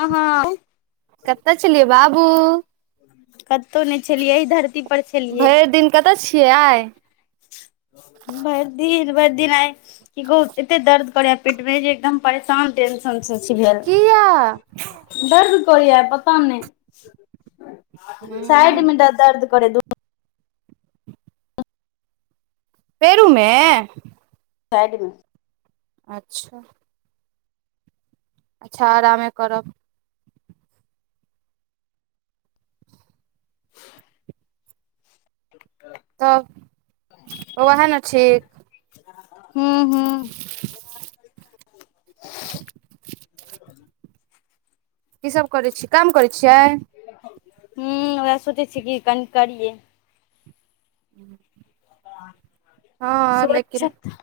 आहाँ कतय छलियै बाबू कतहु नहि छलियै एहिही धरती पर छलियै भरि दिन कतऽ छियै आए भरि दिन भरि दिन आए कि कहु एते दर्द करैया पेट मे जे एकदम परेशान टेंशन से छी भेल किया दर्द करैया पता नहि हूँ साइड मे द दर्द करै दू पेरु मे साइडमे अच्छा अच्छा आरामे करब तऽ ओ वह‌ए न ठीक हू क सब करै छीय काम करै छियै हू ओहा सोचै छियै कि कनि करियै ह्म [inaudible] सोचत [unintelligible]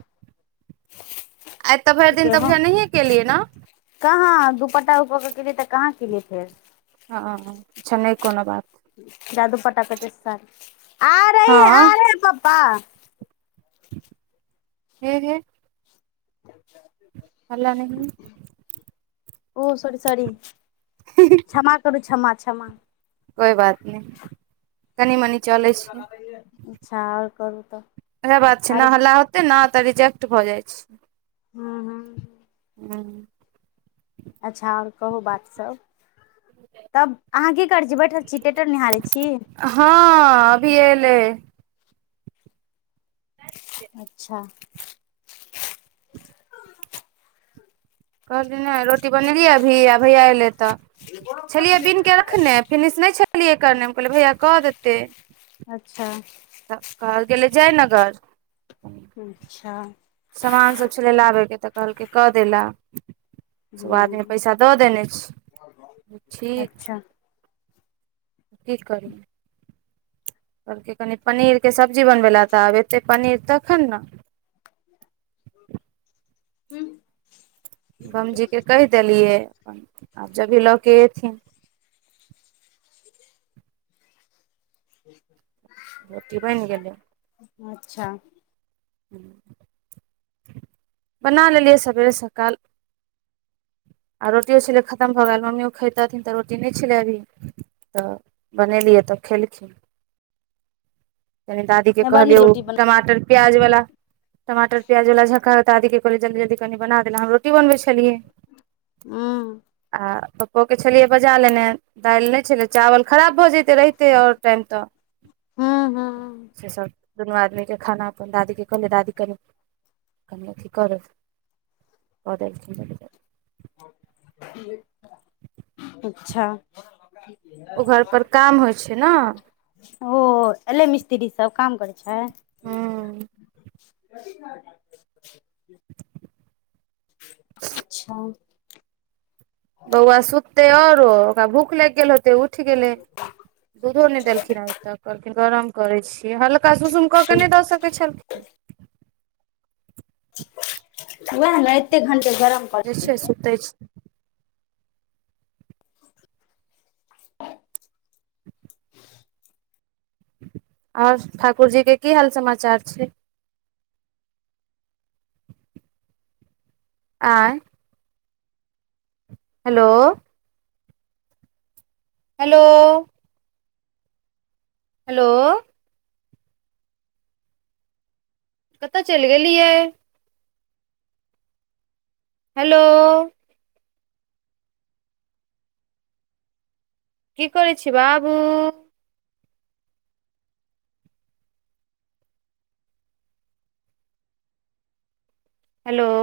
आइ तऽ भरि की दिन तऽ कहू बुझाय नहिये केलियै ना कहाँ दुपट्टा ऊपर के केलियै तऽ कहाँ केलियै फेर हँ छेन्नइ कोनो बात जाादू पटा केट सन आर हाँ पापा हे हे [inaudible] अयल नहि ओ सरी सॉरी क्षमा करू क्षमा क्षमा कोइ बात नहि कनि मनी चलै छै अच्छा आओर करू तऽ आरो नहि तऽ रिजेक्ट भऽ जाइ छै हूँ हूँ हूँ अच्छा और कहू बात सब तब अहाँ की करै छी बैठल च टेटर निहारै छि हँ अभी एलै अच्छा कहलियी ने रोटी बनेलियै अभी आ भैया एयलै तऽ छलियै बीन के रखने फिनिश नहि छलियै करने हम कहलियै भैया कऽ देतै अच्छा तब कहले गेलै जयनगर। अच्छा। सामान सभ छलय लाबयके तऽ कहलकै कऽ देला। सभ आदमी हूँ पैसा दऽ देने छै, अच्छा ठीक। ठीक करू। कहलक कनि पनीरके सब्जी बनबै ला तऽ आब एतै पनीर तखन ने। हू। कम जी के कहि देलियै आब जब भी लऽ के एथिन [inaudible] रोटी बनि गेलै। अच्छा। बना लेलियै सभेरे सकाल आ रोटि छलै खतम भऽ गेल मुम्मी खेइतथिन तऽ रोटी नहि छलै अभी। तऽ बनेलियै तऽ खेलखिन कनि दा। दी के बड़ नीक कहलियौ रोटी बना टमाटर प्याज वाला। टमाटर-प्याज वाला झटका तऽ आधा कऽ कहलियै, जल्दी-जल्दी कऽ बना देलै। हम रोटी बनबै छलियै। हूँ। आ पप्पो के छलियै बजा लेने। दालि नहि छेले चावल खराब भऽ जैतै रहितै और टाइम तऽ हू, हू। से सभ दुनू आदमी के खाना अपन दादी के कहलियै दादी कनि। कि कर कऽ। अच्छा। ओ, घर पर काम होइ छै न। ओ एले मिस्त्री सभ काम करै छै। हँ। [unintelligible] [inaudible] अच्छा। बौआ सुते आरो ओकरा भूख लागि गेल होते उठ। उठि गेलै दूधो नहि देलखिन आबे तक कहलखिन गरम करै छियै हल। का सऽ कुसुम कऽ के नहि दऽ सकैत छलखिन। ओएह ने एते घण्टे गरम। करतै य सुतै छै। [inaudible] और ठाकुर जी के कि हाल समाचार छै। आँ। हेलो। हेलो। हेलो। कतऽ चलि गेलियै। हेलो। कि करै छै बाबू। हेलो।